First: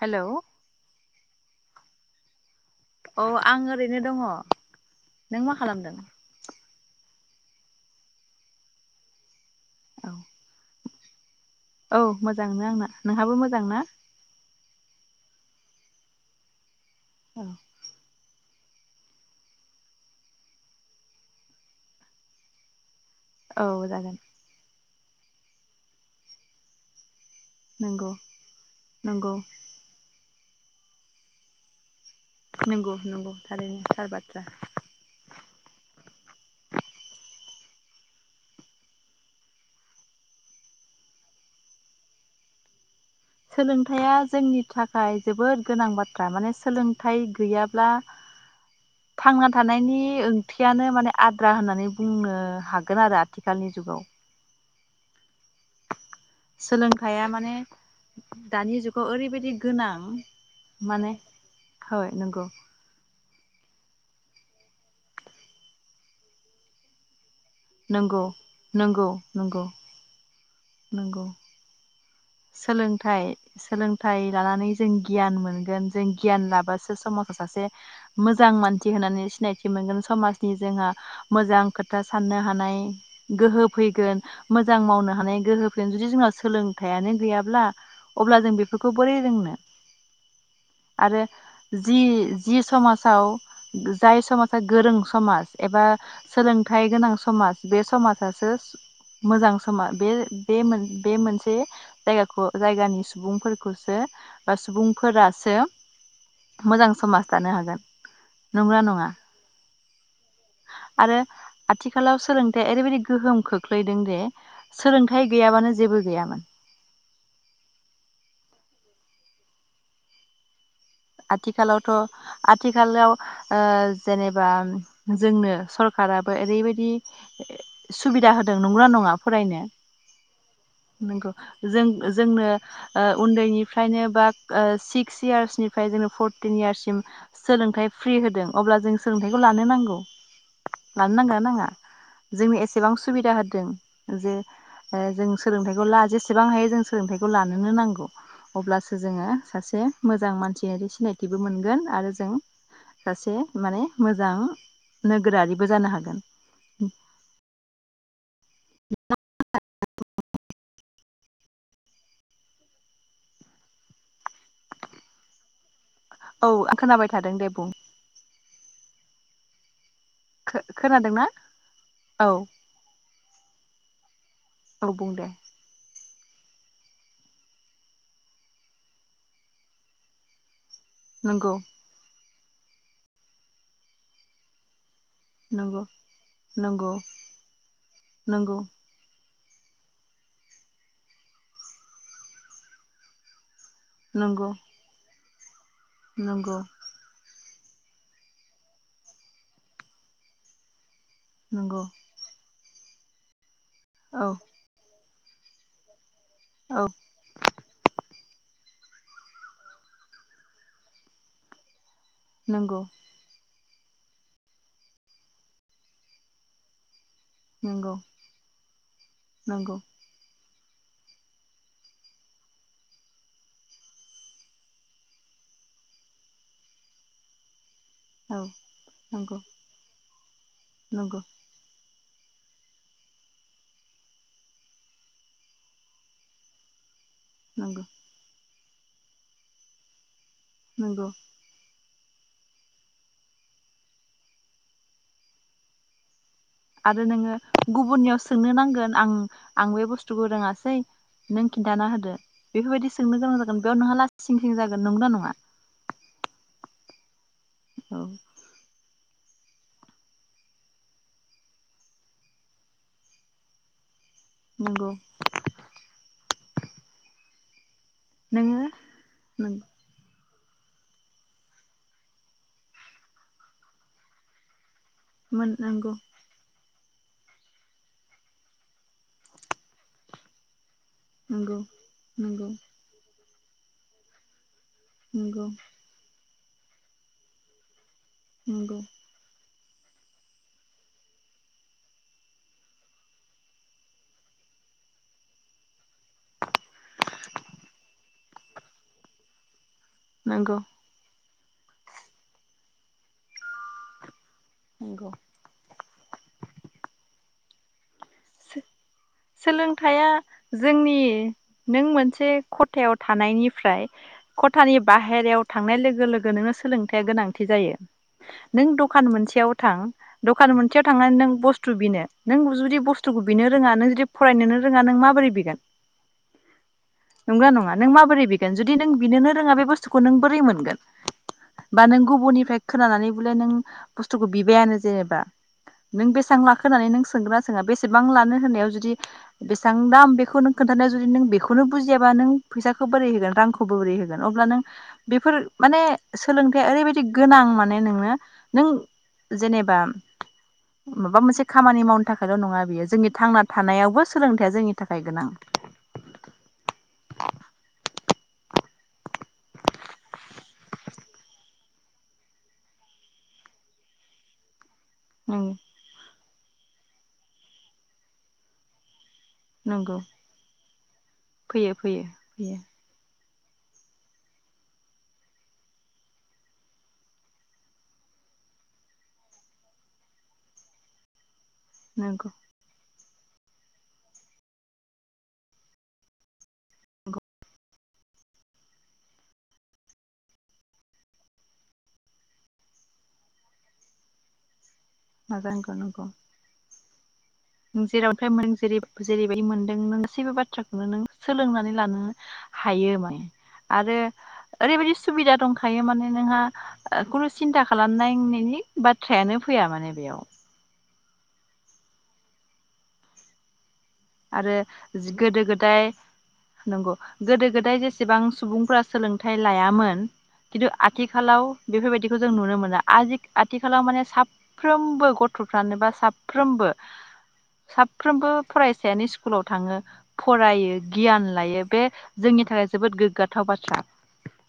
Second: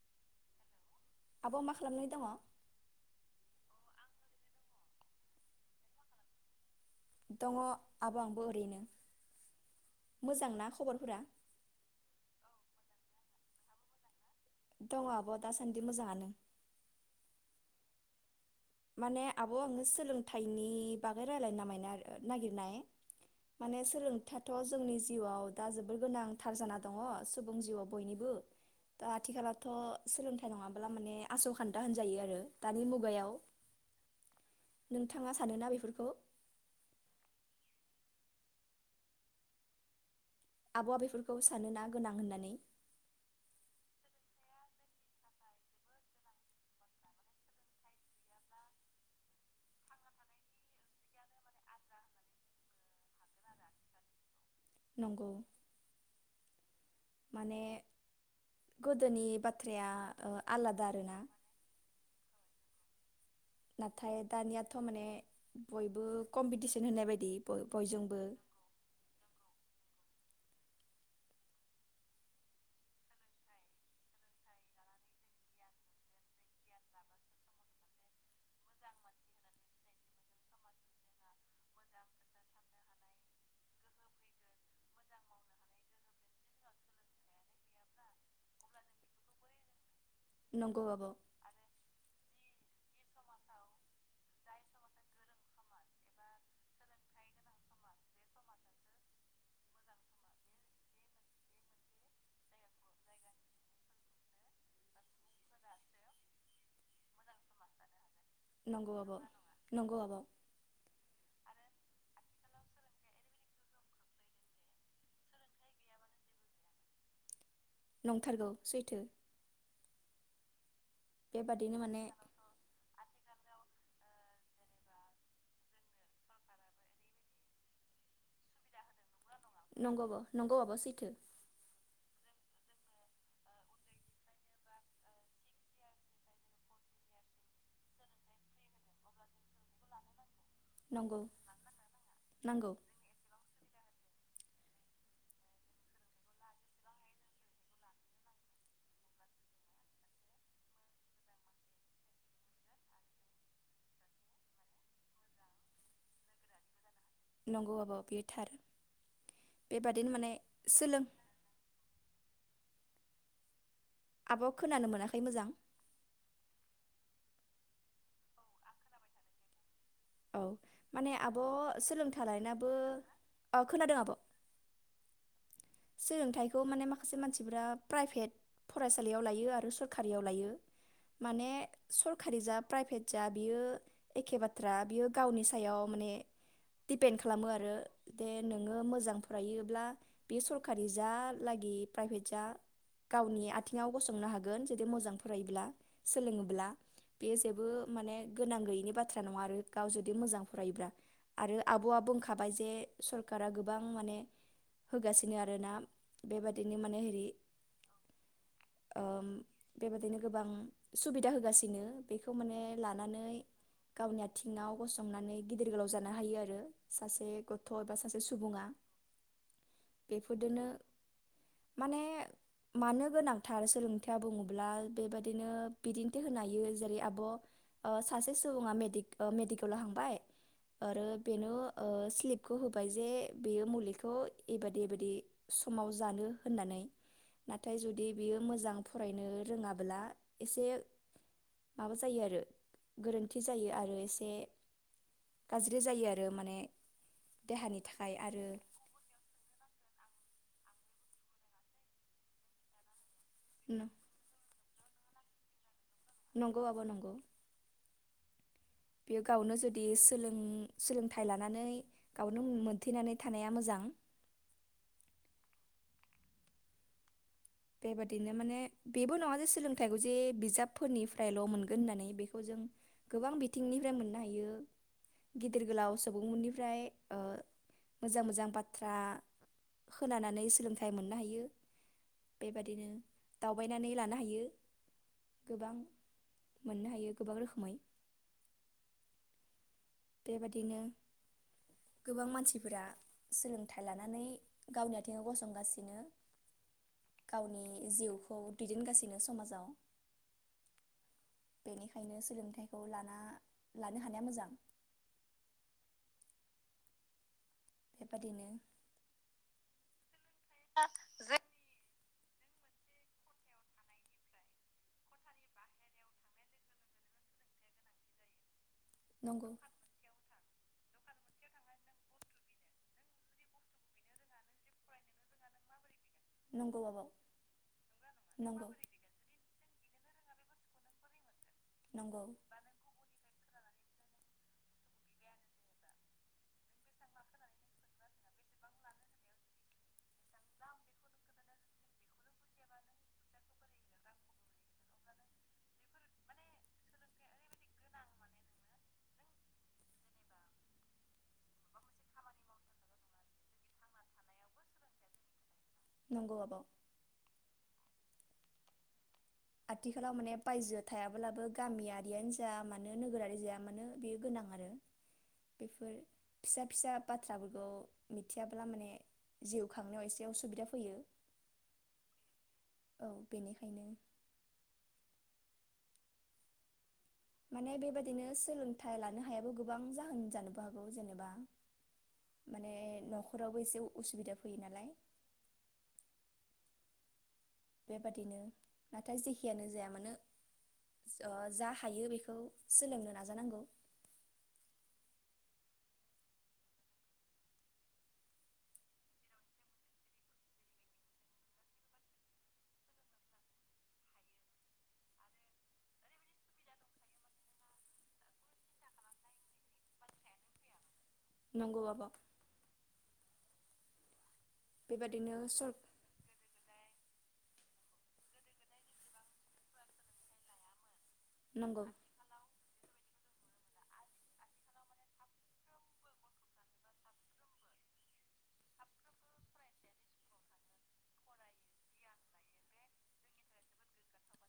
Hello आब' मा खालामनाय दङ? औ आं ओरैनो दङ नों मा खालामदों? दङ आब' आंबो ओरैनो। औ मोजांना खबरफोरा? औ मोजांनो आंना। नोंहाबो मोजां ना? दं आब' दासान्दि मोजाङानो। औ माने आब' आङो सोलोंथाइनि बागै रायलायनो नामायनो आरो नागिरनाय। औ माने जागोन सोलोंथाथ' जोंनि जिउआव दा जोबोर गोनांथार जाना दङ सुबु बुं जिउआव नंगौ बयनिबो दा नंगौ आथिखालावथ' सोलों थाइ नङाबोला माने आस'खान्दा होन जायो आरो दानि नंगौ नंगौ मुगायाव। थारैनो थार बाथ्रा नोंथाङा सानोना बेफोरखौ? आब'आ बेफोरखौ सानोना गोनां होननानै? सोलोंथाइया जोंनि थाखाय जोबोद गोनां बाथ्रा माने सोलोंथाइ गैयाब्ला थांना थानायनि ओंथियानो माने आद्रा होननानै बुंनो हागोन आरो आथिखालनि जुगाव। नंगौ। सोलोंथाइया माने दानि जुगाव गोदोनि ओरैबायदि बाथ्राया गोनां ओ आलादा माने आरोना हय नंगौ। नाथाय दानियाथ' माने बयबो कम्पिटिसन होननाय बायदि। बयजोंबो नोंगौ नोंगौ नोंगौ नोंगौ सोलोंथाइ सोलोंथाइ लानानै जों गियान मोनगोन जों गियान लाबासो समाजाव सासे मोजां मानसि होननानै सिनायथि मोनगोन समाजनि जोंहा मोजां खोथा साननो हानाय गोहो फैगोन मोजां मावनो हानाय गोहो फैगोन जुदि जोंनाव थायानो गैयाब्ला अब्ला जों बेफोरखौ बोरै रोंनो नंगौ आब' आरो जि जि समाजाव जाय समाजा गोरों समाज एबा सोलोंथाइ गोनां समाज बे समाजासो मोजां समाज बे मोन बे मोनसे जायाखौ जायगानि सुबुंफोरखौसो बा सुबुं फोरासो मोजां समाज दानो हागोन नंगोना नंगौ नंङा? आब' नंगौ आब' आरो आथिखालाव सोलों थाया ओरैबायदि गोहोम खोख्लैदों दे सोलोंथाय गैयाबानो जेबो गैयामोन नंथारगौ सैथो बेबादिनो आथिखालावथ' माने आथिखालाव ओ जेनेबा जोंनो सरखाराबो ओरैबायदि सुबिदा होदों नंगोना नंङा फरायनो नंगौ आब' नंगौ आब' सैथो नंगौ जों जोंनो ओ उन्दैनिफ्रायनो बा ओ सिक्स इयार्सनि फ्राय जोंनो फरटिन इयार्ससिम सोलोंथाइ फ्रि होदों अब्ला जों सोलोंथाइखौ लानो नांगौ। लानो नंगौ नांगोना नांङा जोंनि नांगौ एसेबां सुबिदा हो जों जे ओ जों सोलोंथाइखौ ला जेसेबां हायो जों सोलोंथाइखौ लानोनो नांगौ अब्लासो जोंङो सासे मोजां मानसि दियारि सिनायथिबो मोनगोन आरो जों सासे माने मोजां नोगोरारिबो जानो हागोन। नंगौ आब' बियो थार बेबादिनो माने सोलों आब' खोनानो मोनाखै मोजां औ आं खोनाबाय थादों दे बुं औ माने खोनादोंना आब' सोलोंथा औ लानायाबो औ खोनादों आब' औ बुं दे सोलोंथाइखौ माने माखासे मानसिफोरा प्राइभेट फरायसालियाव लायो आरो सरखारियाव लायो। माने नंगौ सर खारि जा प्राइभेट जा बियो एखे बाथ्रा बियो गावनि नंगौ सायाव माने नंगौ दिपेन्ड खालामो आरो दे नंगौ नोंङो मोजां फरायोब्ला बे सरखारि जा लागि प्राइभेट जा गावनि आ थिंङाव गसंनो नंगौ हागोन जुदि मोजां फरायोब्ला नंगौ सोलोंङोब्ला बेयो जे बो माने गोनां गैयैनि बाथ्रा नङा आरो गाव जुदि मोजां फरायोब्ला आरो नंगौ आब'आ बुंखाबाय जे सरकारा गोब गोबां माने औ होगासिनो आरोना बेबादिनो औ माने हिरि ओ-म बेबादिनो गोबां सुबिदा होगासिनो। बेखौ माने नंगौ लानानै। गावनि आथिंआव गसंनानै गिदिर गोलाव जानो हायो आरो सासे गथ नंगौ बा सासे सुबुङा। नंगौ बेफोरदोनो माने मानो गोनांथार सोलोंथाया बुङोब्ला बेबदिनो बिदिन्थि होनो हायो जेरै आब ओ औ सासे सुबुङा मेडि ओ नंगौ मेडिकलाव हांबाय। आरो नंगौ बेनो ओ स्लिपखौ होबाय जे बेयो मुलिखौ। एबायदि एबायदि समाव जानो होननानै। नाथाय नंगौ जुदि बियो मोजां फरायनो रोङाब्ला एसे नंगौ माबा जायो आरो गोरोन्थि जायो आरो एसे गाज्रि जायो आरो। माने आरो नोङो देहानि थाखाय गुबुननियाव आरो सोंनो नांगोन आं आं बे बुस्थुखौ रोङासै नों खिन्थाना होदो बेफोरबायदि सोंनो गोनां जागोन बेयाव न नोंहा लासिं जागोन नंगोना नङा नंगौ आब नंगौ औ बे गावनो जुदि सोलों सोलोंथाइ लानानै गावनो मोनथेनानै थानाया मोजां। नंगौ बेबादिनो नोङो माने बेबो नङा जे नों सोलोंथाइखौ जे। बिजाबफोरनिफ्रायल मोनगोन होननानै बेखौ जों गोबां बिथिंनिफ्राय मोननो हायो। मोन गिदिर गोलाव नंगौ सुबुंमोननिफ्राय। ओ मोजां-मोजां बाथ्रा होनानानै सोलोंथाय। मोननो हायो नंगौ नंगौ बेबादिनो दावबायनानै लानो हायो। नंगौ गोबां मोननो हायो गोबां रोखोमै। नोंगौ बेबादिनो गोबां मानसिफोरा सोलोंथाइ लानानै गावनि आथिङाव गसंगासिनो गावनि जिउखौ दैदेनगासिनो समाजाव नोंगौ बेनिखायनो सोलोंथाइखौ लाना लानो हानाया मोजां नोंगौ [inaudible] बेबादिनो सो सोलोंथाया जोंनि नों मोन [inaudible] खथायाव थानायनिफ्राय खथानि बाहेरायाव थांनाय लोगो लोगो नोङो सोलोंथाइया गोनांथि जायो [unintelligible] नों दखान नंगौ मोनसेयाव थां दखान मोनसेयाव थांनानै नों बुस्थु बिनो नों जुदि बुस थुखौनो रोङा नों जुदि फरायनोनो रोङा नों माबोरै बिगोन नंगौ आबौ नंगौना नङा नों माबोरै बिगोन नंगौ जुदि नों बिनोनो रोङा बे बुस [inaudible] नों बोरै मोनगोन बा नों नंगौ गुबुननिफ्राय खोनानानै बले नों बुस्थुखौ बिबायानो जेनेबा नों बेसां लाखो होनानै नों सोंगोन ना सोङा बेसे बेसेबां लानो होनायाव जुदि बेसांबां बेखौ नों खोन्थानायाव जुदि नों बेखौनो बुजियाबा नों फैसाखौ बोरै होगोन रांखौ बोरै होगोन अब्ला नों बेफोर माने सोलोंथाइया ओरैबायाददि गोनां माने नोंनो नों जेनेबा माबा मोनसे खामानि मावनो थाखायल' नङा नुयो जोंनि थांना थानायावबो सोलोंथाइया जोंनि थाखाय गोनां [inaudible] नंगौ आबौ आथिखालाव माने बायजो थायाब्लाबो गामियारियानो जा मानो नोगोरारि जा मानो बेयो गोनां आरो बेफोर फिसा फिसा बाथ्राफोरखौ मिथियाब्ला माने जिउ नंगौ खांनायाव एसे उसुबिदा फैयो फैयो फैयो फैयो औ बेनिखायनो माने बेबायदिनो सोलोंथाइ लानो हायाबो गोबां जाहोन जानोबो हागौ जेनेबा नोंगौ माने न'खरावबो एसे उसुबिदा फैयो नालाय- नंगौ बेबादिनो नाथाय जेखियानो जाया मानो ओ जा हायो बेखौ सोलोंनो नाजानांगौ। नाजानांगौ नंगौ जेराव [inaudible] मोन जैरै जेरैबायदि मोनदों नों गासिबो बाथ्राखौनो नों सोलोंनानै लानो हायो माने आरो ओरैबायाददि सुबिदा दंखायो माने नोंहा ओ खुनु सिन्था खालामनांनायनि बाथ्रायानो फैया माने बेयाव नंगौ आब' आरो [unintelligible] बेबादिनो गोदो सर गोदाय नंगौ गोदो गोदाय। [inaudible] जेसेबां सुबुंफोरा सोलोंथाइ लायामोन खिन्थु आथिखालाव नंगौ बेफोरबायदिखौ जों नुनो मोना। आजि आथिखालाव माने साफ्रोमबो गथ'फ्रानोबा साफ्रोमबो साफ्रोमबो फराय- [inaudible] स्कुलाव थाङो फरायो गियान लायो बे जोंनि थाखाय जोबोद गोग्गाथाव बाथ्रा,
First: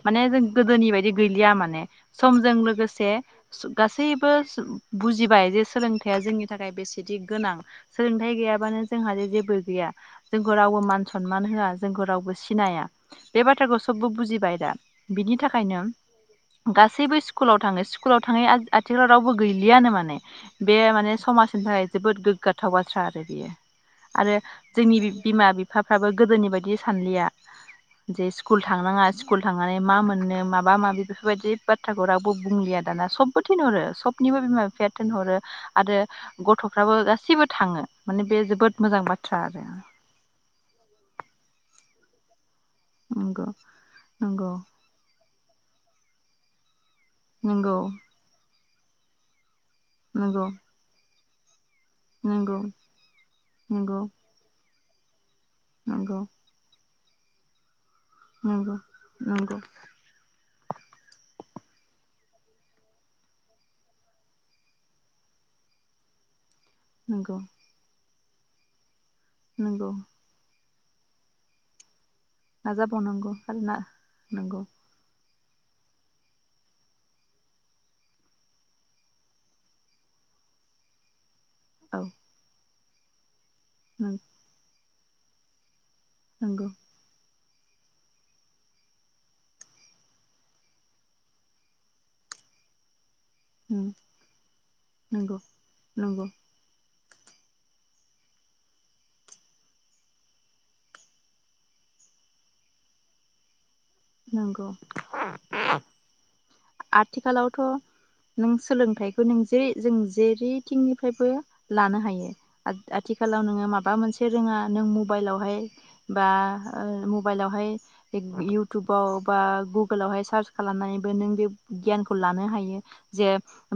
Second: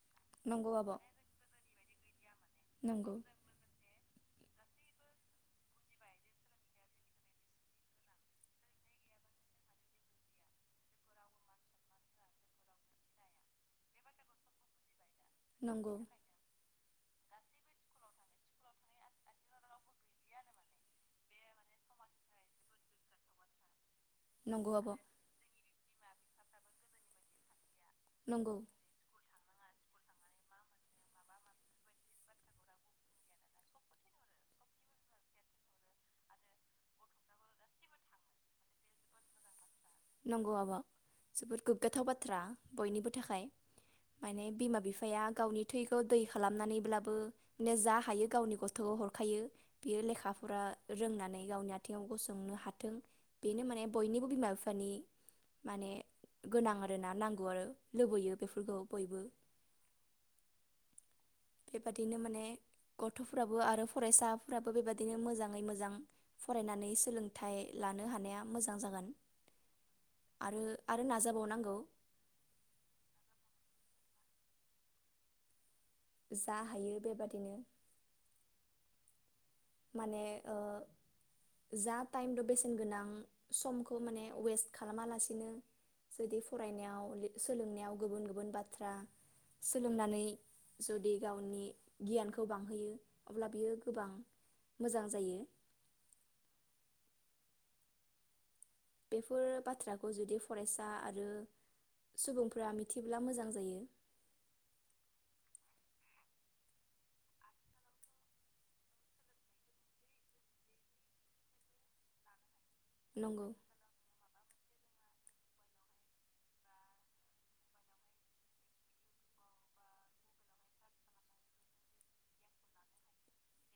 माने जों नंगौ गोदोनि आब' बायदि गैलिया माने। समजों लोगोसे नंगौ सु गासै- [unintelligible] बुजिबाय जे सोलोंथाइया जोंनि थाखाय बेसेदि गोनां सोलोंथाइ गैयाबानो- जोंहा जे जेबो गैया जोंखौ रावबो मान सनमान होआ जोंखौ रावबो सिनाया बे बाथ्राखौ सबबो बुजिबाय दा। बिनि थाखायनो नंगौ गा सैबो स्कुलाव थाङो स्कुलाव थाङै आ आथिखालाव रावबो गैलियानो माने बे माने समाजनि थाखाय जोबोद गोग्गाथाव बाथ्रा आरो बियो आरो नंगौ आब' जोंनि बि बिमा बि फाफ्राबो गोदोनि बायदि सानलिया। जे नंगौ स्कुल थांनाङा स्कुल थांनानै मा मोननो माबा माबि बेफोरबायदि बाथ्राखौ रावबो बुंलिया दाना सबबो थिनहरो सबनिबो बिमा बिफाया थोनहरो आरो गथ'फ्राबो गासिबो थाङो माने बेज बोद मोजां बाथ्रा आरो। नंगौ आब' जोबोद गोग्गाथाव बाथ्रा। बयनिबो थाखाय नंगौ माने नंगौ बिमा बिफाया गावनि थैखौ दै खालामनानैब्लाबो नंगौ [unintelligible] जा हायो गावनि गथ थ' हरखायो बियो लेखा नंगौ फ'रा रोंनानै [unintelligible] गसंनो नंगौ हाथों बेनो माने नंगौ बयनिबो बिमा बिफ बानि माने नंगौ गोनां [unintelligible] ना नांगौ आरो लुबैयो बेफोरखौ नंगौ बयबो- नंगौ बेबादिनो माने गथ'फ्राबो आरो फरायसाफोराबो बेबायदिनो मोजाङै मोजां- फरायनानै नंगौ सोलोंथाइ लानो हायो। माया मोजां जागोन नोंगौ आरो आरो नाजाबावनांगौ। नाजाबावनांगौ आरो ना नोंगौ। जा हायो बेबादिनो माने ओ जा औ टाइम दो बेस गुनगोनां समखौ नंगौ माने वेस्ट खालामालासिनो जुदि नंगौ फरायनायाव लि सोलोंनायाव गुबुन गुबुन बाथ्रा सोलोंनानै जुदि गावनि गियानखौ बांहोयो अब्ला बियो गोबां मोजां जायो नंगौ नंगौ। बेफोर बाथ्राखौ जुदि फरायसा आरो सुबुंफोरा मिथिब्ला मोजां जायो। नंगौ आथिखालावथ' नों सोलोंथाइखौ नों जे जों जेरैथिंनिफ्रायबो लानो हायो। आथिखालाव नंगौ नोङो माबा मोनसे रोङा नों मबाइलावहाय बा ओ मबाइलावहाय इउ‌ टुबाव बा गुगोलावहाय सार्च खालामनानैबो नों बे गियानखौ लानो हायो जे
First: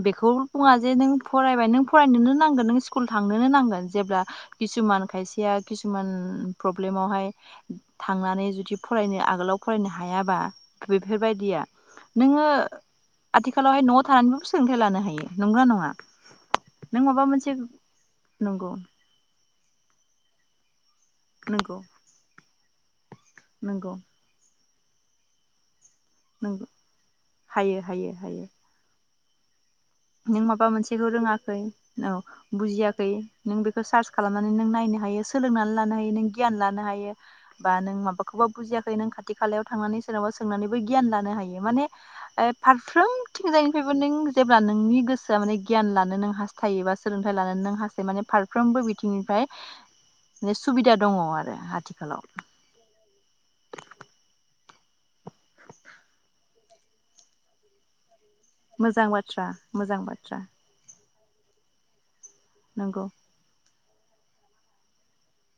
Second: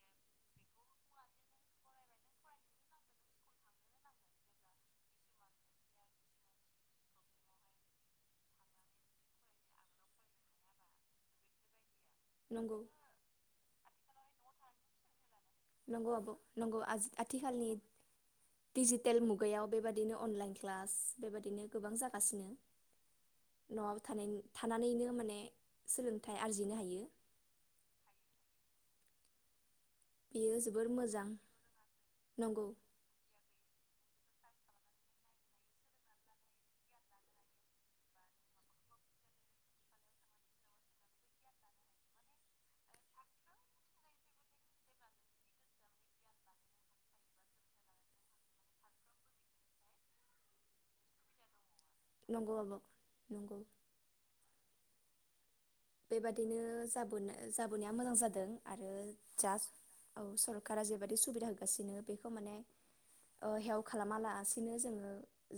बेखौ बुङा जे नों फरायबाय नों फरायनोनो नांगोन नों स्कुल थांनोनो नांगोन जेब्ला किसुमान खायसेया किसुमान प्रब्लेमावहाय थांनानै जुदि फरायनो आगोलाव फरायनो हायाबा बेफोरबायदिया नोङो नंगौ आथिखालावहाय न' थानानैबो सोलोंथाइ लानो हायो। नंगौना नङा नंगौ आब' नंगौ नों आजि माबा मोनसे आथिखालनि नंगौ डिजीटेल मुग गायाव बेबायदिनो अनलाइन क्लास बेबादिनो नंगौ गोबां जागासिनो। न'आवबो थानायनि थानानैनो माने सोलोंथाइ नोंगौ आरजिनो हायो हायो हायो हायो। नों बियो माबा जोबोर मोनसेखौ मोजां रोङाखै औ नंगौ बुजियाखै नों बे सार्च खालामनानै नों नायनो हायो सोलोंनानै लानो हायो नों गियान लानो हायो बा नों माबाखौबा बुजियाखै नों खाथि खालायाव थांनानै सोरनावबा सोंनानैबो गियान लानो हायो माने ओ फारफ्रोमथिंजायनिफ्रायबो नों जेब्ला नों नोंनि गोसोआ माने गियान लानो नों हास्थायोबा सोलोंथाइ लानो नों हास्थायो माने फारफ्रामबो बिथिंनिफ्राय बे सुबिदा दङ आरो आथि नंगौ आब' नंगौ। बेबादिनो जाबोनो जाबोनाया मोजां जा दों आरो मोजां बाथ्रा जास्ट मोजां औ बाथ्रा सरकारा जे नंगौ [inaudible] [inaudible] खालामालासिनो जोङो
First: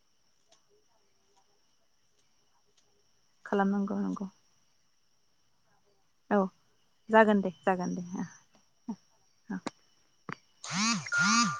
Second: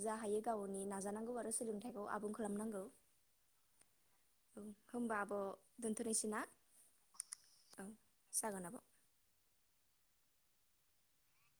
जा हायो गावनि नाजानांगौ आरो सोलोंथाइखौ आबुं खालामनांगौ। खालामनांगौ नंगौ। होमबाबो औ जागोन दे औ जागोन दे। जागोन आब' [unintelligible]